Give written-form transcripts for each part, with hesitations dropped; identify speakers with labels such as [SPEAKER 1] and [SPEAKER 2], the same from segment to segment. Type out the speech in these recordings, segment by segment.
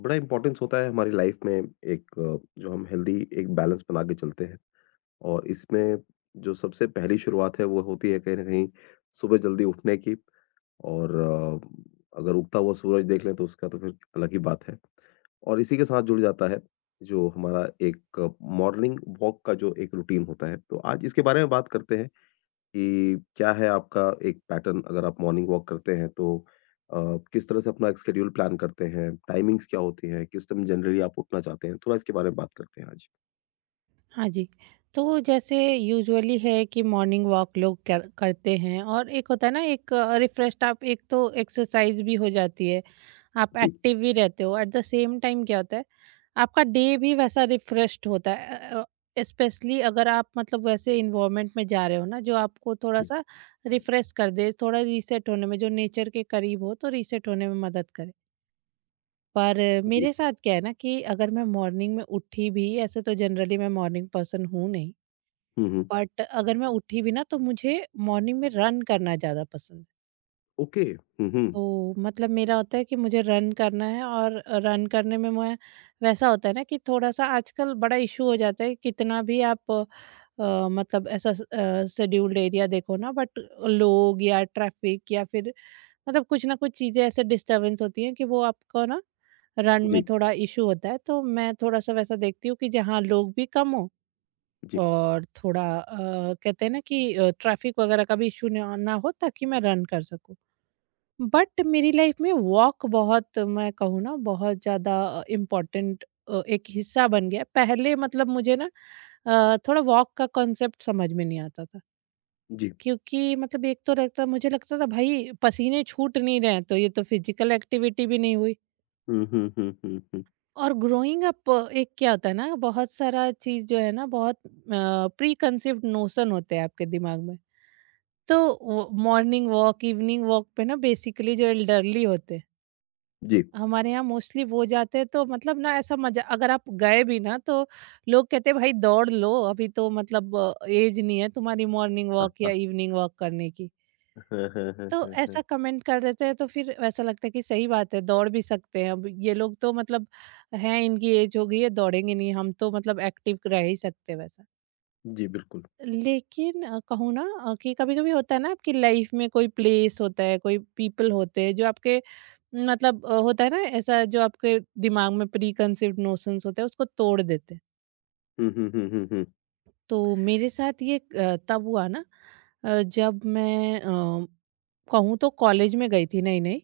[SPEAKER 1] बड़ा इम्पोर्टेंस होता है हमारी लाइफ में एक जो हम हेल्दी एक बैलेंस बना के चलते हैं और इसमें जो सबसे पहली शुरुआत है वो होती है कहीं ना कहीं सुबह जल्दी उठने की। और अगर उगता हुआ सूरज देख लें तो उसका तो फिर अलग ही बात है। और इसी के साथ जुड़ जाता है जो हमारा एक मॉर्निंग वॉक का जो एक रूटीन होता है, तो आज इसके बारे में बात करते हैं कि क्या है आपका एक पैटर्न। अगर आप मॉर्निंग वॉक करते हैं तो किस तरह से अपना एक स्केड्यूल प्लान करते हैं? टाइमिंग्स क्या होती हैं? किस टाइम जनरली आप उठना चाहते हैं? थोड़ा इसके बारे में बात करते हैं आज।
[SPEAKER 2] हाँ जी। तो जैसे यूजुअली है कि मॉर्निंग वॉक लोग कर करते हैं, और एक होता है ना, एक रिफ्रेश्ड आप, एक तो एक्सरसाइज भी हो जाती है, आप
[SPEAKER 1] जी,
[SPEAKER 2] एक्टिव भी रहते हो। एट द सेम टाइम क्या होता है, आपका डे भी वैसा रिफ्रेश्ड होता है। स्पेशली अगर आप मतलब वैसे एनवायरनमेंट में जा रहे हो ना, जो आपको
[SPEAKER 1] जी,
[SPEAKER 2] थोड़ा-सा रिफ्रेश कर दे, थोड़ा रीसेट होने में, जो नेचर के करीब हो तो रीसेट होने में मदद करे। पर
[SPEAKER 1] जी।
[SPEAKER 2] मेरे साथ क्या है ना, कि अगर मैं मॉर्निंग में उठी भी ऐसे, तो जनरली मैं मॉर्निंग पर्सन हूँ नहीं।
[SPEAKER 1] हुँ, हुँ।
[SPEAKER 2] बट अगर मैं उठी भी ना, तो मुझे मॉर्निंग में रन करना ज़्यादा पसंद है।
[SPEAKER 1] ओके। हुँ, हुँ।
[SPEAKER 2] तो मतलब मेरा होता है कि मुझे रन करना है, और रन करने में मैं, वैसा होता है ना कि थोड़ा-सा आजकल बड़ा इशू हो जाता है। कितना भी आप मतलब ऐसा शेड्यूल्ड एरिया देखो ना, बट लोग या ट्रैफिक या फिर मतलब कुछ ना कुछ चीज़ें ऐसे डिस्टर्बेंस होती हैं कि वो आपको ना, रन में
[SPEAKER 1] जी,
[SPEAKER 2] थोड़ा इशू होता है। तो मैं थोड़ा-सा वैसा देखती हूँ कि जहाँ लोग भी कम हो,
[SPEAKER 1] जी,
[SPEAKER 2] और थोड़ा कहते हैं ना कि ट्रैफिक वगैरह का भी इशू ना ना हो, ताकि मैं रन कर सकूँ। बट मेरी लाइफ में वॉक बहुत, मैं कहूँ ना, बहुत ज़्यादा इम्पोर्टेंट एक हिस्सा बन गया है। पहले मतलब मुझे ना थोड़ा वॉक का कॉन्सेप्ट समझ में नहीं आता था,
[SPEAKER 1] जी।
[SPEAKER 2] क्योंकि मतलब एक तो रहता, मुझे लगता था भाई पसीने छूट नहीं रहे हैं, तो ये तो फिजिकल एक्टिविटी भी नहीं हुई।
[SPEAKER 1] हुँ, हुँ, हुँ, हुँ, हुँ।
[SPEAKER 2] और ग्रोइंग अप एक क्या होता है ना, बहुत सारा चीज जो है ना, बहुत प्री कंसीव्ड नोशन होते हैं आपके दिमाग में। तो मॉर्निंग वॉक इवनिंग वॉक पे ना बेसिकली जो एल्डरली होते हैं,
[SPEAKER 1] जी।
[SPEAKER 2] हमारे यहाँ मोस्टली वो जाते हैं, तो मतलब ना ऐसा मजा, अगर आप गए भी ना, तो लोग कहते हैं भाई दौड़ लो अभी, तो मतलब एज नहीं है तुम्हारी मॉर्निंग वॉक
[SPEAKER 1] हाँ,
[SPEAKER 2] या इवनिंग वॉक करने की।
[SPEAKER 1] हाँ। हाँ, हाँ, हाँ,
[SPEAKER 2] तो
[SPEAKER 1] हाँ, हाँ।
[SPEAKER 2] ऐसा कमेंट कर देते हैं, तो फिर ऐसा लगता है कि सही बात है, दौड़ भी सकते हैं अब, ये लोग तो मतलब हैं, इनकी एज हो गई है, दौड़ेंगे नहीं हम, तो मतलब एक्टिव रह ही सकते हैं वैसा।
[SPEAKER 1] जी, बिल्कुल।
[SPEAKER 2] लेकिन कहूँ ना, कि कभी कभी होता है ना आपकी लाइफ में, कोई प्लेस होता है, कोई पीपल होते हैं जो आपके न, मतलब अ, होता है ना ऐसा, जो आपके दिमाग में प्री कंसिप्ड नोशंस होते हैं उसको तोड़ देते हैं।
[SPEAKER 1] हुँ, हुँ, हुँ, हुँ, हुँ।
[SPEAKER 2] तो मेरे साथ ये तब हुआ ना, जब मैं कहूँ तो कॉलेज में गई थी नई नई।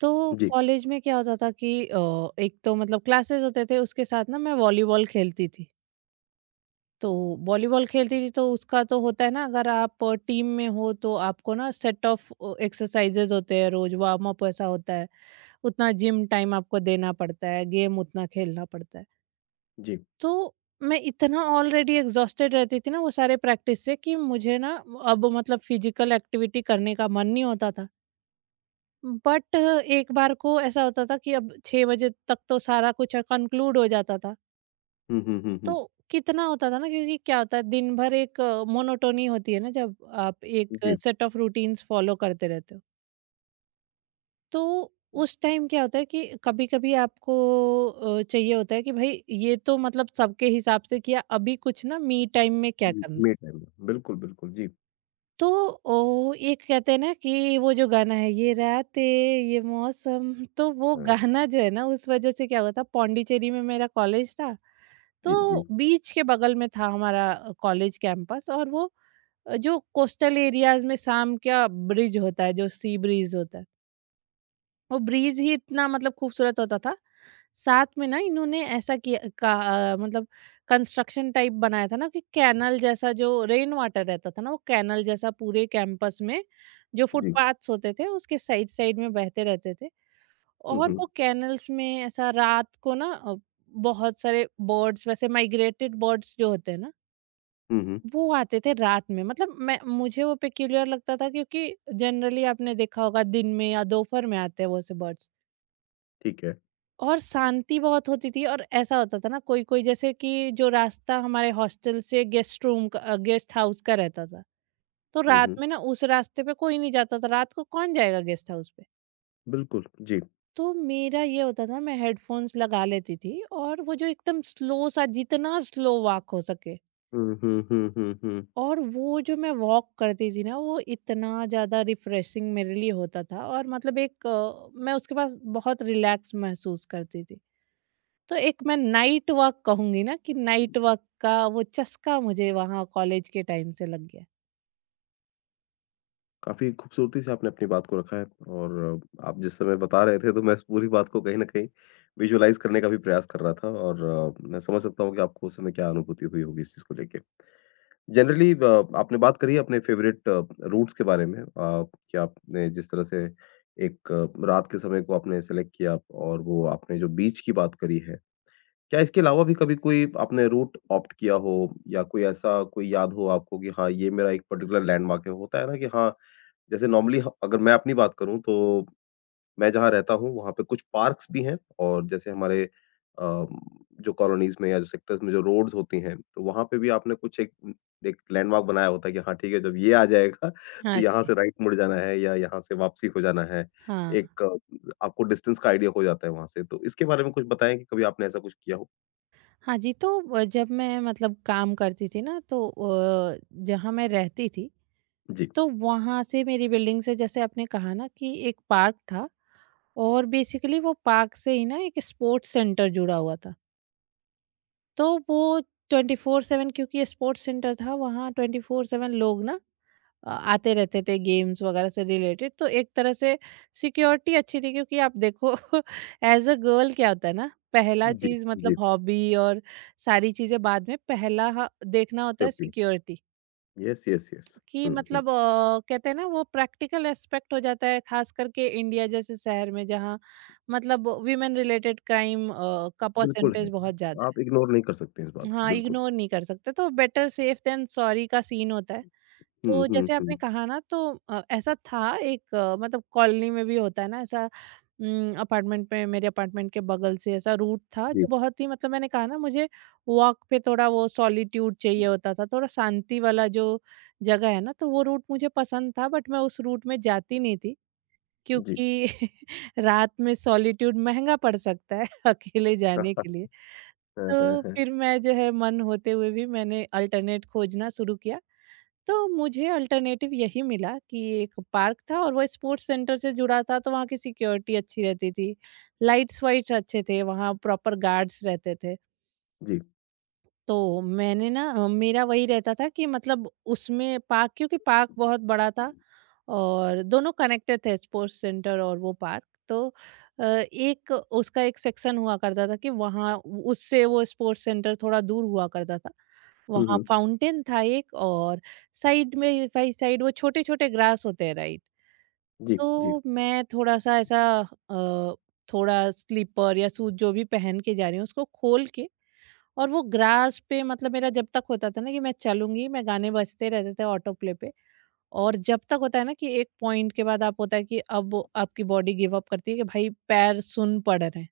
[SPEAKER 2] तो
[SPEAKER 1] जी,
[SPEAKER 2] कॉलेज में क्या होता था कि एक तो मतलब क्लासेस होते थे, उसके साथ ना मैं वॉलीबॉल खेलती थी। तो वॉलीबॉल खेलती थी तो उसका तो होता है ना, अगर आप टीम में हो तो आपको ना सेट ऑफ एक्सरसाइजेज होते हैं, रोज वार्म अप ऐसा होता है। उतना जिम टाइम आपको देना पड़ता है, गेम उतना खेलना पड़ता है।
[SPEAKER 1] जी।
[SPEAKER 2] तो मैं इतना ऑलरेडी एग्ज़ॉस्टेड रहती थी ना वो सारे प्रैक्टिस से, कि मुझे ना अब मतलब फिजिकल एक्टिविटी करने का मन नहीं होता था। बट एक बार को ऐसा होता था कि अब 6 बजे तक तो सारा कुछ कंक्लूड हो जाता था।
[SPEAKER 1] हुँ, हुँ, हुँ, हुँ।
[SPEAKER 2] तो कितना होता था ना, क्योंकि क्या होता है दिन भर एक मोनोटोनी होती है ना जब आप एक
[SPEAKER 1] जी,
[SPEAKER 2] सेट ऑफ रूटीन्स फॉलो करते रहते हो। तो उस टाइम क्या होता है कि कभी-कभी आपको चाहिए होता है कि भाई ये तो मतलब सबके हिसाब से किया, अभी कुछ ना मी टाइम में क्या
[SPEAKER 1] जी,
[SPEAKER 2] करना है।
[SPEAKER 1] मे टाइम में। बिल्कुल, बिल्कुल। जी।
[SPEAKER 2] तो ओ एक कहते हैं ना कि वो जो गाना है, ये रातें ये मौसम, तो वो
[SPEAKER 1] हाँ।
[SPEAKER 2] गाना जो है ना, उस वजह से क्या हुआ था, पौंडीचेरी में मेरा कॉलेज था। तो
[SPEAKER 1] जी, जी,
[SPEAKER 2] बीच के बगल में था हमारा कॉलेज कैंपस, और वो जो कोस्टल एरियाज में शाम का ब्रिज होता है, जो सी ब्रिज होता है, वो ब्रिज ही इतना मतलब खूबसूरत होता था। साथ में ना इन्होंने ऐसा किया का मतलब कंस्ट्रक्शन टाइप बनाया था ना, कि कैनल जैसा, जो रेन वाटर रहता था ना, वो कैनल जैसा पूरे कैंपस में जो
[SPEAKER 1] जी।
[SPEAKER 2] फुटपाथ्स होते थे उसके साइड साइड में बहते रहते थे।
[SPEAKER 1] हुँ,
[SPEAKER 2] और
[SPEAKER 1] हुँ।
[SPEAKER 2] वो कैनल्स में ऐसा रात को ना बहुत सारे बर्ड्स, वैसे माइग्रेटेड बर्ड्स जो होते हैं ना,
[SPEAKER 1] हुँ, हुँ।
[SPEAKER 2] वो आते थे रात में। मतलब मैं, मुझे वो पेक्यूलियर लगता था, क्योंकि जनरली आपने देखा होगा दिन में या दोपहर में आते हैं वो से बर्ड्स।
[SPEAKER 1] ठीक है।
[SPEAKER 2] और शांति बहुत होती थी, और ऐसा होता था ना, कोई कोई, जैसे कि जो रास्ता हमारे हॉस्टल से गेस्ट रूम का, गेस्ट हाउस का रहता था, तो
[SPEAKER 1] हुँ,
[SPEAKER 2] रात
[SPEAKER 1] हुँ।
[SPEAKER 2] में ना उस रास्ते पे कोई नहीं जाता था, रात को कौन जाएगा गेस्ट हाउस पे।
[SPEAKER 1] बिल्कुल, जी।
[SPEAKER 2] तो मेरा ये होता था, मैं हेडफोन्स लगा लेती थी, और वो जो एकदम स्लो सा, जितना स्लो वॉक हो सके,
[SPEAKER 1] हुँ, हुँ, हुँ, हुँ, हुँ।
[SPEAKER 2] और वो जो मैं वॉक करती थी ना, वो इतना ज़्यादा रिफ्रेशिंग मेरे लिए होता था, और मतलब एक मैं उसके पास बहुत रिलैक्स महसूस करती थी। तो एक मैं नाइट वॉक कहूँगी ना कि नाइट वॉक का वो चस्का मुझे वहाँ कॉलेज के टाइम से लग गया।
[SPEAKER 1] काफ़ी खूबसूरती से आपने अपनी बात को रखा है। और आप जिस समय बता रहे थे तो मैं इस पूरी बात को कहीं न कहीं विज़ुअलाइज़ करने का भी प्रयास कर रहा था। और मैं समझ सकता हूँ कि आपको उस समय क्या अनुभूति हुई होगी इस चीज़ को लेके। जनरली ब आपने बात करी है अपने फ़ेवरेट रूट्स के बारे में, कि आपने जिस तरह से एक रात के समय को आपने सेलेक्ट किया और वो आपने जो बीच की बात करी है। क्या इसके अलावा भी कभी कोई आपने रूट ऑप्ट किया हो या कोई ऐसा कोई याद हो आपको कि हाँ, ये मेरा एक पर्टिकुलर लैंडमार्क है? होता है ना कि हाँ, जैसे नॉर्मली ह अगर मैं अपनी बात करूँ तो मैं जहाँ रहता हूँ वहाँ पे कुछ पार्क्स भी हैं। और जैसे हमारे जो कॉलोनीज़ में या जो सेक्टर्स में जो रोड्स होती हैं, तो वहाँ पे भी आपने कुछ एक एक लैंडमार्क बनाया होता है कि हाँ, ठीक है जब ये आ जाएगा तो
[SPEAKER 2] हाँ
[SPEAKER 1] यहाँ
[SPEAKER 2] जी।
[SPEAKER 1] से राइट मुड़ जाना है या यहाँ से वापसी हो जाना है।
[SPEAKER 2] हाँ,
[SPEAKER 1] एक आपको डिस्टेंस का आइडिया हो जाता है वहाँ से। तो इसके बारे में कुछ बताएँ कि कभी आपने ऐसा कुछ किया हो?
[SPEAKER 2] हाँ जी, तो जब मैं मतलब काम करती थी ना, तो जहाँ मैं रहती थी,
[SPEAKER 1] जी।
[SPEAKER 2] तो वहाँ से, मेरी बिल्डिंग से, जैसे आपने कहा ना कि एक पार्क था, और बेसिकली वो पार्क से ही ना एक स्पोर्ट्स सेंटर जुड़ा हुआ था। तो वो 24/7, क्योंकि स्पोर्ट्स सेंटर था, वहाँ 24/7 लोग ना आते रहते थे गेम्स वगैरह से रिलेटेड। तो एक तरह से सिक्योरिटी अच्छी थी, क्योंकि आप देखो एज अ गर्ल क्या होता है ना, पहला
[SPEAKER 1] जी,
[SPEAKER 2] चीज
[SPEAKER 1] जी,
[SPEAKER 2] मतलब हॉबी और सारी चीजें बाद में, देखना होता है
[SPEAKER 1] safety.
[SPEAKER 2] Security.
[SPEAKER 1] Yes, yes, yes.
[SPEAKER 2] कि
[SPEAKER 1] हुँ, हुँ।
[SPEAKER 2] मतलब कहते हैं ना, वो प्रैक्टिकल एस्पेक्ट हो जाता है, खास करके इंडिया जैसे शहर में, जहाँ मतलब वीमेन रिलेटेड क्राइम का
[SPEAKER 1] बिल्कुल
[SPEAKER 2] परसेंटेज
[SPEAKER 1] है,
[SPEAKER 2] बहुत ज्यादा
[SPEAKER 1] आप
[SPEAKER 2] है।
[SPEAKER 1] इग्नोर नहीं कर सकते इस बात को,
[SPEAKER 2] हाँ,
[SPEAKER 1] बिल्कुल।
[SPEAKER 2] इग्नोर नहीं कर सकते, तो बेटर सेफ देन सॉरी का सीन होता है।
[SPEAKER 1] हुँ,
[SPEAKER 2] तो
[SPEAKER 1] हुँ,
[SPEAKER 2] जैसे
[SPEAKER 1] हुँ।
[SPEAKER 2] आपने कहा ना, तो ऐसा था एक मतलब कॉलोनी में भी होता है ना ऐसा, अपार्टमेंट में, मेरे अपार्टमेंट के बगल से ऐसा रूट था
[SPEAKER 1] जी,
[SPEAKER 2] जो बहुत ही, मतलब मैंने कहा ना मुझे वॉक पे थोड़ा वो सॉलिट्यूड चाहिए होता था, थोड़ा शांति वाला जो जगह है ना, तो वो रूट मुझे पसंद था, बट मैं उस रूट में जाती नहीं थी
[SPEAKER 1] जी।
[SPEAKER 2] क्योंकि रात में सॉलिट्यूड महंगा पड़ सकता है अकेले जाने के लिए।
[SPEAKER 1] हाँ, हाँ,
[SPEAKER 2] तो
[SPEAKER 1] हाँ।
[SPEAKER 2] फिर मैं, जो है मन होते हुए भी मैंने अल्टरनेट खोजना शुरू किया, तो मुझे अल्टरनेटिव यही मिला कि एक पार्क था और वो स्पोर्ट्स सेंटर से जुड़ा था, तो वहाँ की सिक्योरिटी अच्छी रहती थी, लाइट्स वाइट्स अच्छे थे, वहाँ प्रॉपर गार्ड्स रहते थे।
[SPEAKER 1] जी।
[SPEAKER 2] तो मैंने ना मेरा वही रहता था कि मतलब उसमें पार्क, क्योंकि पार्क बहुत बड़ा था और दोनों कनेक्टेड थे, स्पोर्ट्स सेंटर और वो पार्क, तो एक उसका एक सेक्शन हुआ करता था कि वहाँ उससे वो स्पोर्ट्स सेंटर थोड़ा दूर हुआ करता था।
[SPEAKER 1] हुँ,
[SPEAKER 2] वहाँ
[SPEAKER 1] हुँ।
[SPEAKER 2] फाउंटेन था एक, और साइड में, भाई साइड वो छोटे छोटे ग्रास होते हैं राइट,
[SPEAKER 1] जी, जी,
[SPEAKER 2] तो मैं थोड़ा सा ऐसा अ, थोड़ा स्लीपर या शूज जो भी पहन के जा रही हूँ उसको खोल के, और वो ग्रास पे, मतलब मेरा जब तक होता था ना कि मैं चलूँगी, मैं गाने बजते रहते थे ऑटो प्ले पे, और जब तक होता है ना कि एक पॉइंट के बाद आप, होता है कि अब आपकी बॉडी गिव अप करती है कि भाई पैर सुन पड़ रहे हैं।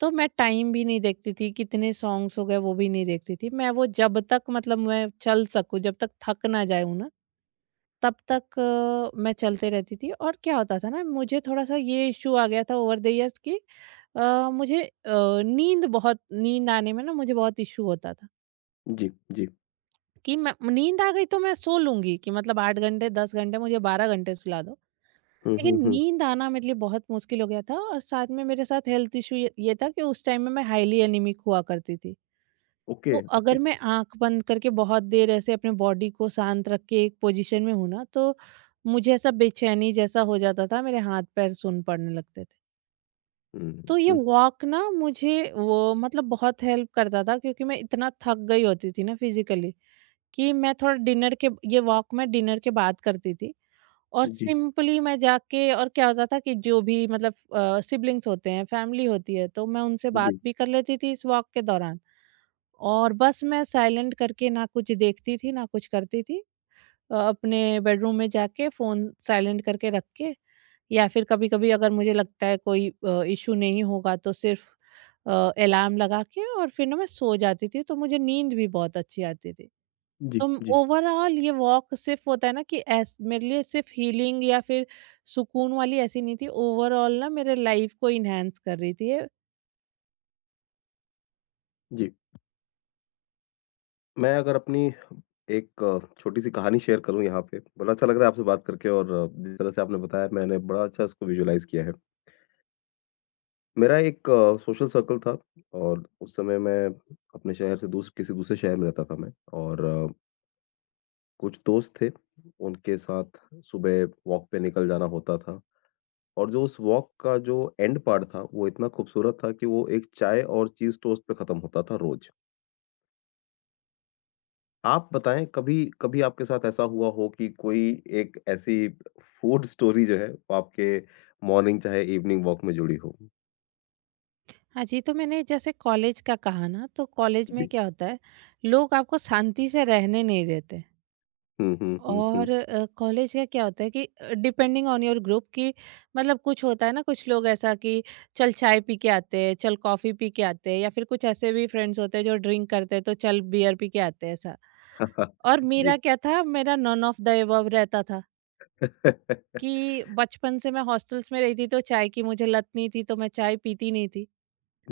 [SPEAKER 2] तो मैं टाइम भी नहीं देखती थी, कितने सॉन्ग्स हो गए वो भी नहीं देखती थी। मैं वो जब तक मतलब मैं चल सकूँ, जब तक थक ना जाऊँ ना, तब तक मैं चलते रहती थी। और क्या होता था ना, मुझे थोड़ा-सा ये इश्यू आ गया था ओवर द इयर्स कि अ, मुझे अ, नींद, बहुत नींद आने में ना मुझे बहुत इश्यू होता था।
[SPEAKER 1] जी, जी।
[SPEAKER 2] कि मैं, नींद आ गई तो मैं सो लूँगी, कि मतलब 8 घंटे, 10 घंटे, मुझे 12 घंटे सुला दो।
[SPEAKER 1] हुँ, हुँ,
[SPEAKER 2] लेकिन
[SPEAKER 1] हुँ।
[SPEAKER 2] नींद आना मेरे लिए बहुत मुश्किल हो गया था, और साथ में मेरे साथ हेल्थ इश्यू ये था कि उस टाइम में मैं हाइली एनीमिक हुआ करती थी।
[SPEAKER 1] ओके,
[SPEAKER 2] तो अगर
[SPEAKER 1] ओके।
[SPEAKER 2] मैं आँख बंद करके बहुत देर ऐसे अपने बॉडी को शांत रख के एक पोज़ीशन में हूँ ना, तो मुझे ऐसा बेचैनी जैसा हो जाता था, मेरे हाथ-पैर सून पड़ने लगते थे।
[SPEAKER 1] हुँ,
[SPEAKER 2] तो ये
[SPEAKER 1] हुँ।
[SPEAKER 2] वॉक ना मुझे वो मतलब बहुत हेल्प करता था, क्योंकि मैं इतना थक गई होती थी ना फिज़िकली। कि मैं थोड़ा डिनर के, ये वॉक मैं डिनर के बाद करती थी, और
[SPEAKER 1] जी,
[SPEAKER 2] सिंपली मैं जाके, और क्या होता था कि जो भी मतलब सिबलिंग्स होते हैं, फैमिली होती है, तो मैं उनसे बात
[SPEAKER 1] जी,
[SPEAKER 2] भी कर लेती थी इस वॉक के दौरान। और बस मैं साइलेंट करके ना कुछ देखती थी, ना कुछ करती थी। अपने बेडरूम में जाके फ़ोन साइलेंट करके रख के या फिर कभी-कभी अगर मुझे लगता है कोई इश्यू नहीं होगा तो सिर्फ अ, अलार्म लगा के और फिर ना मैं सो जाती थी, तो मुझे नींद भी बहुत अच्छी आती थी।
[SPEAKER 1] जी,
[SPEAKER 2] तो
[SPEAKER 1] जी,
[SPEAKER 2] ओवरऑल ये वॉक सिर्फ होता है ना कि ऐस मेरे लिए सिर्फ हीलिंग या फिर सुकून वाली ऐसी नहीं थी, ओवरऑल ना मेरे लाइफ को इन्हेंस कर रही थी ये।
[SPEAKER 1] जी। मैं अगर अपनी एक छोटी-सी कहानी शेयर करूँ यहाँ पे, बड़ा अच्छा लग रहा है आपसे बात करके। और जिस तरह से आपने बताया मैंने बड़ा अच्छा इसको विजुअलाइज़ किया है। मेरा एक सोशल सर्कल था और उस समय मैं अपने शहर से दूस किसी दूसरे शहर में रहता था मैं। और कुछ दोस्त थे, उनके साथ सुबह वॉक पे निकल जाना होता था। और जो उस वॉक का जो एंड पार्ट था, वो इतना खूबसूरत था कि वो एक चाय और चीज़ टोस्ट पे ख़त्म होता था रोज़। आप बताएँ कभी कभी आपके साथ ऐसा हुआ हो कि कोई एक ऐसी फूड स्टोरी जो है, वो आपके मॉर्निंग चाहे इवनिंग वॉक में जुड़ी हो?
[SPEAKER 2] हाँ जी, तो मैंने जैसे कॉलेज का कहा ना, तो कॉलेज में
[SPEAKER 1] जी।
[SPEAKER 2] क्या होता है लोग आपको शांति से रहने नहीं देते।
[SPEAKER 1] हुँ, हुँ, हुँ,
[SPEAKER 2] और
[SPEAKER 1] हुँ।
[SPEAKER 2] कॉलेज का क्या होता है कि डिपेंडिंग ऑन योर ग्रुप की मतलब कुछ होता है ना, कुछ लोग ऐसा कि चल चाय पी के आते हैं, चल कॉफ़ी पी के आते हैं, या फिर कुछ ऐसे भी फ्रेंड्स होते हैं जो ड्रिंक करते हैं तो चल बियर पी के आते हैं, ऐसा। और
[SPEAKER 1] जी।
[SPEAKER 2] मेरा क्या था, मेरा नॉन ऑफ द एबव रहता था कि बचपन से मैं हॉस्टल्स में रहती, तो चाय की मुझे लत नहीं थी तो मैं चाय पीती नहीं थी।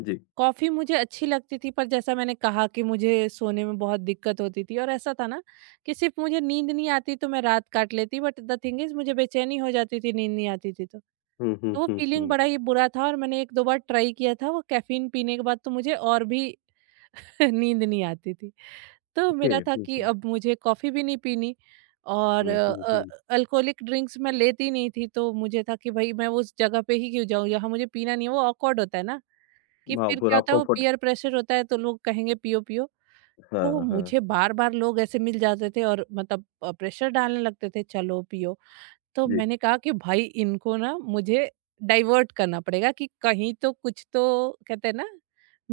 [SPEAKER 1] जी।
[SPEAKER 2] कॉफ़ी मुझे अच्छी लगती थी, पर जैसा मैंने कहा कि मुझे सोने में बहुत दिक्कत होती थी और ऐसा था ना कि सिर्फ़ मुझे नींद नहीं आती तो मैं रात काट लेती, बट द थिंग इज़ मुझे बेचैनी हो जाती थी, नींद नहीं आती थी तो।
[SPEAKER 1] हुँ, हुँ,
[SPEAKER 2] तो वो
[SPEAKER 1] हुँ,
[SPEAKER 2] फ़ीलिंग
[SPEAKER 1] हुँ।
[SPEAKER 2] बड़ा ही बुरा था और मैंने 1-2 बार ट्राई किया था वो कैफ़ीन पीने के बाद, तो मुझे और भी नींद नहीं आती थी। तो
[SPEAKER 1] ओके।
[SPEAKER 2] मेरा था
[SPEAKER 1] हुँ,
[SPEAKER 2] कि
[SPEAKER 1] हुँ,
[SPEAKER 2] अब मुझे कॉफ़ी भी नहीं पीनी और
[SPEAKER 1] हुँ, हुँ, हुँ।
[SPEAKER 2] अल्कोहलिक ड्रिंक्स मैं लेती नहीं थी, तो मुझे था कि भई मैं उस जगह पे ही क्यों जाऊँ, यहाँ मुझे पीना नहीं है, वो ऑकवर्ड होता है ना, कि
[SPEAKER 1] हाँ,
[SPEAKER 2] फिर
[SPEAKER 1] फिर
[SPEAKER 2] क्या
[SPEAKER 1] आप
[SPEAKER 2] होता है वो
[SPEAKER 1] कम्फ़र्ट
[SPEAKER 2] पीयर प्रेशर होता है तो लोग कहेंगे पियो-पियो। तो
[SPEAKER 1] हाँ,
[SPEAKER 2] मुझे
[SPEAKER 1] हाँ।
[SPEAKER 2] बार-बार लोग ऐसे मिल जाते थे और मतलब प्रेशर डालने लगते थे, चलो पियो। तो
[SPEAKER 1] जी,
[SPEAKER 2] मैंने कहा कि भाई इनको ना मुझे डाइवर्ट करना पड़ेगा, कि कहीं तो कुछ तो कहते हैं ना,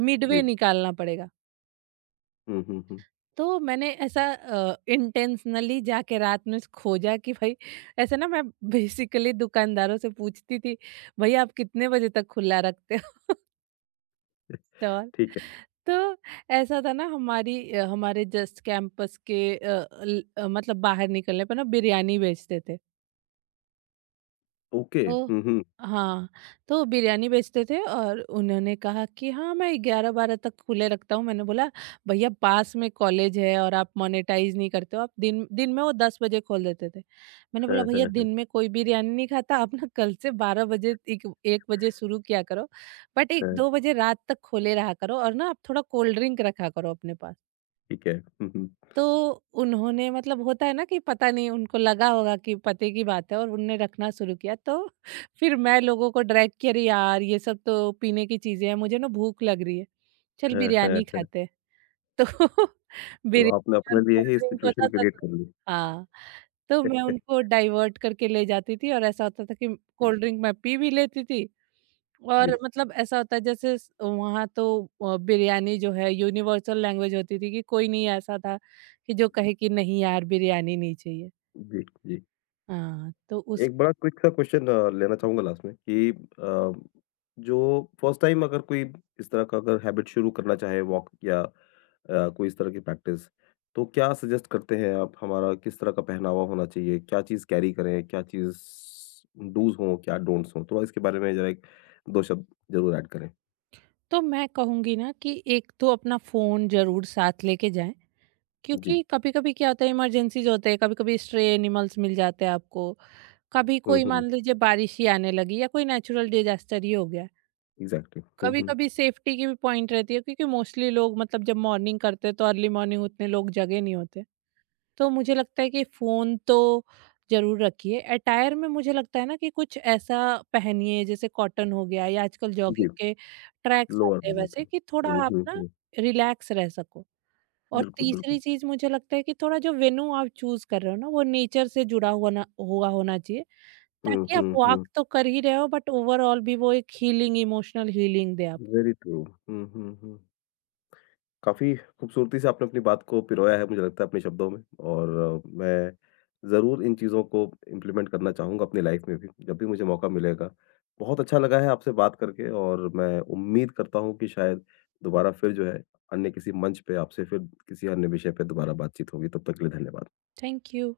[SPEAKER 2] मिडवे
[SPEAKER 1] जी।
[SPEAKER 2] निकालना पड़ेगा।
[SPEAKER 1] हुँ, हुँ, हुँ।
[SPEAKER 2] तो मैंने ऐसा इंटेंशनली जाके रात में खोजा कि भाई ऐसे ना मैं बेसिकली दुकानदारों से पूछती थी, भैया आप कितने बजे तक खुला रखते हो स्टॉल।
[SPEAKER 1] ठीक है।
[SPEAKER 2] तो ऐसा था ना, हमारी हमारे जस्ट कैंपस के मतलब बाहर निकलने पर ना बिरयानी बेचते थे।
[SPEAKER 1] ओके।
[SPEAKER 2] तो
[SPEAKER 1] हुँ, हुँ।
[SPEAKER 2] हाँ, तो बिरयानी बेचते थे और उन्होंने कहा कि हाँ, मैं 11-12 तक खुले रखता हूँ। मैंने बोला, "भैया पास में कॉलेज है और आप मोनेटाइज़ नहीं करते हो, आप दिन दिन में।" वो 10 बजे खोल देते थे। मैंने बोला,
[SPEAKER 1] हाँ, हाँ,
[SPEAKER 2] "भैया
[SPEAKER 1] हाँ,
[SPEAKER 2] दिन में कोई बिरयानी नहीं खाता, आप ना कल से 12 बजे एक 1 बजे शुरू किया करो, बट
[SPEAKER 1] हाँ।
[SPEAKER 2] 1-2 बजे रात तक खोले रहा करो और ना आप थोड़ा कोल्ड ड्रिंक रखा करो अपने पास।"
[SPEAKER 1] ठीक है। हुँ, हुँ।
[SPEAKER 2] तो उन्होंने मतलब होता है ना कि पता नहीं उनको लगा होगा कि पते की बात है और उनने रखना शुरू किया, तो फिर मैं लोगों को ड्रैग किया, अरे यार ये सब तो पीने की चीजें हैं, मुझे ना भूख लग रही है, चल
[SPEAKER 1] हाँ, हाँ,
[SPEAKER 2] बिरयानी
[SPEAKER 1] हाँ।
[SPEAKER 2] खाते हैं। तो
[SPEAKER 1] तो
[SPEAKER 2] बिरयानी
[SPEAKER 1] आपने
[SPEAKER 2] और
[SPEAKER 1] अपने लिए
[SPEAKER 2] कोल्ड
[SPEAKER 1] ही
[SPEAKER 2] ड्रिंक
[SPEAKER 1] सिचुएशन
[SPEAKER 2] होता था,
[SPEAKER 1] क्रिएट
[SPEAKER 2] तो
[SPEAKER 1] कर ली।
[SPEAKER 2] हाँ, तो मैं उनको डाइवर्ट करके ले जाती थी और ऐसा होता था कि
[SPEAKER 1] जी,
[SPEAKER 2] कोल्ड ड्रिंक मैं पी भी लेती थी
[SPEAKER 1] जी,
[SPEAKER 2] और मतलब ऐसा होता है जैसे स- वहाँ तो बिरयानी जो है यूनिवर्सल लैंग्वेज होती थी, कि कोई नहीं ऐसा था कि जो कहे कि नहीं यार बिरयानी नहीं चाहिए।
[SPEAKER 1] जी, जी।
[SPEAKER 2] हाँ तो उस,
[SPEAKER 1] एक बड़ा क्विक सा क्वेश्चन लेना चाहूँगा लास्ट में कि जो फर्स्ट टाइम अगर कोई इस तरह का अगर हैबिट शुरू करना चाहे, वॉक या कोई इस तरह की प्रैक्टिस, तो क्या सजेस्ट करते हैं आप? हमारा किस तरह का पहनावा होना चाहिए? क्या चीज़ कैरी करें? क्या चीज़ डूज़ हों, क्या डोंट्स हों? थोड़ा इसके बारे में ज़रा एक 2 शब्द ज़रूर ऐड करें।
[SPEAKER 2] तो मैं कहूँगी ना कि एक तो अपना फोन जरूर साथ लेके जाएं,
[SPEAKER 1] जी।
[SPEAKER 2] क्योंकि कभी कभी क्या होता है इमरजेंसीज होते हैं, कभी कभी स्ट्रे एनिमल्स मिल जाते हैं आपको, कभी
[SPEAKER 1] हुँ,
[SPEAKER 2] कोई
[SPEAKER 1] हुँ।
[SPEAKER 2] मान लीजिए बारिश ही आने लगी या कोई नेचुरल डिजास्टर ही हो गया,
[SPEAKER 1] इग्ज़ैक्टली। हुँ,
[SPEAKER 2] कभी
[SPEAKER 1] हुँ।
[SPEAKER 2] कभी सेफ्टी की भी पॉइंट रहती है क्योंकि मोस्टली लोग मतलब जब मॉर्निंग करते हैं तो अर्ली मॉर्निंग उतने लोग जगे नहीं होते। तो मुझे लगता है कि फ़ोन तो ज़रूर रखिए। अटायर में मुझे लगता है ना कि कुछ ऐसा पहनिए जैसे कॉटन हो गया या आजकल जॉगिंग
[SPEAKER 1] जी,
[SPEAKER 2] के ट्रैक्स
[SPEAKER 1] लोअर
[SPEAKER 2] आते
[SPEAKER 1] हो
[SPEAKER 2] हैं,
[SPEAKER 1] जाता
[SPEAKER 2] वैसे
[SPEAKER 1] है।
[SPEAKER 2] कि थोड़ा
[SPEAKER 1] हुँ,
[SPEAKER 2] आप
[SPEAKER 1] हुँ,
[SPEAKER 2] ना
[SPEAKER 1] हुँ।
[SPEAKER 2] रिलैक्स रह सको। और
[SPEAKER 1] बिल्कुल,
[SPEAKER 2] तीसरी
[SPEAKER 1] बिल्कुल।
[SPEAKER 2] चीज़ मुझे लगता है कि थोड़ा जो वेन्यू आप चूज़ कर रहे हो ना वो नेचर से जुड़ा हुआ ना हुआ होना चाहिए,
[SPEAKER 1] हुँ,
[SPEAKER 2] ताकि आप
[SPEAKER 1] हुँ,
[SPEAKER 2] वॉक
[SPEAKER 1] हुँ।
[SPEAKER 2] तो कर ही रहे हो बट ओवरऑल भी वो एक हीलिंग, इमोशनल हीलिंग दे आपको।
[SPEAKER 1] Very true. हुँ, हुँ, हुँ। काफ़ी खूबसूरती से आपने अपनी बात को पिरोया है, मुझे लगता है, अपने शब्दों में। और मैं ज़रूर इन चीज़ों को इम्प्लीमेंट करना चाहूँगा अपनी लाइफ में भी, जब भी मुझे मौका मिलेगा। बहुत अच्छा लगा है आपसे बात करके और मैं उम्मीद करता हूँ कि शायद दोबारा फिर जो है अन्य किसी मंच पे आपसे फिर किसी अन्य विषय पे दोबारा बातचीत होगी। तब तक के लिए धन्यवाद।
[SPEAKER 2] Thank you.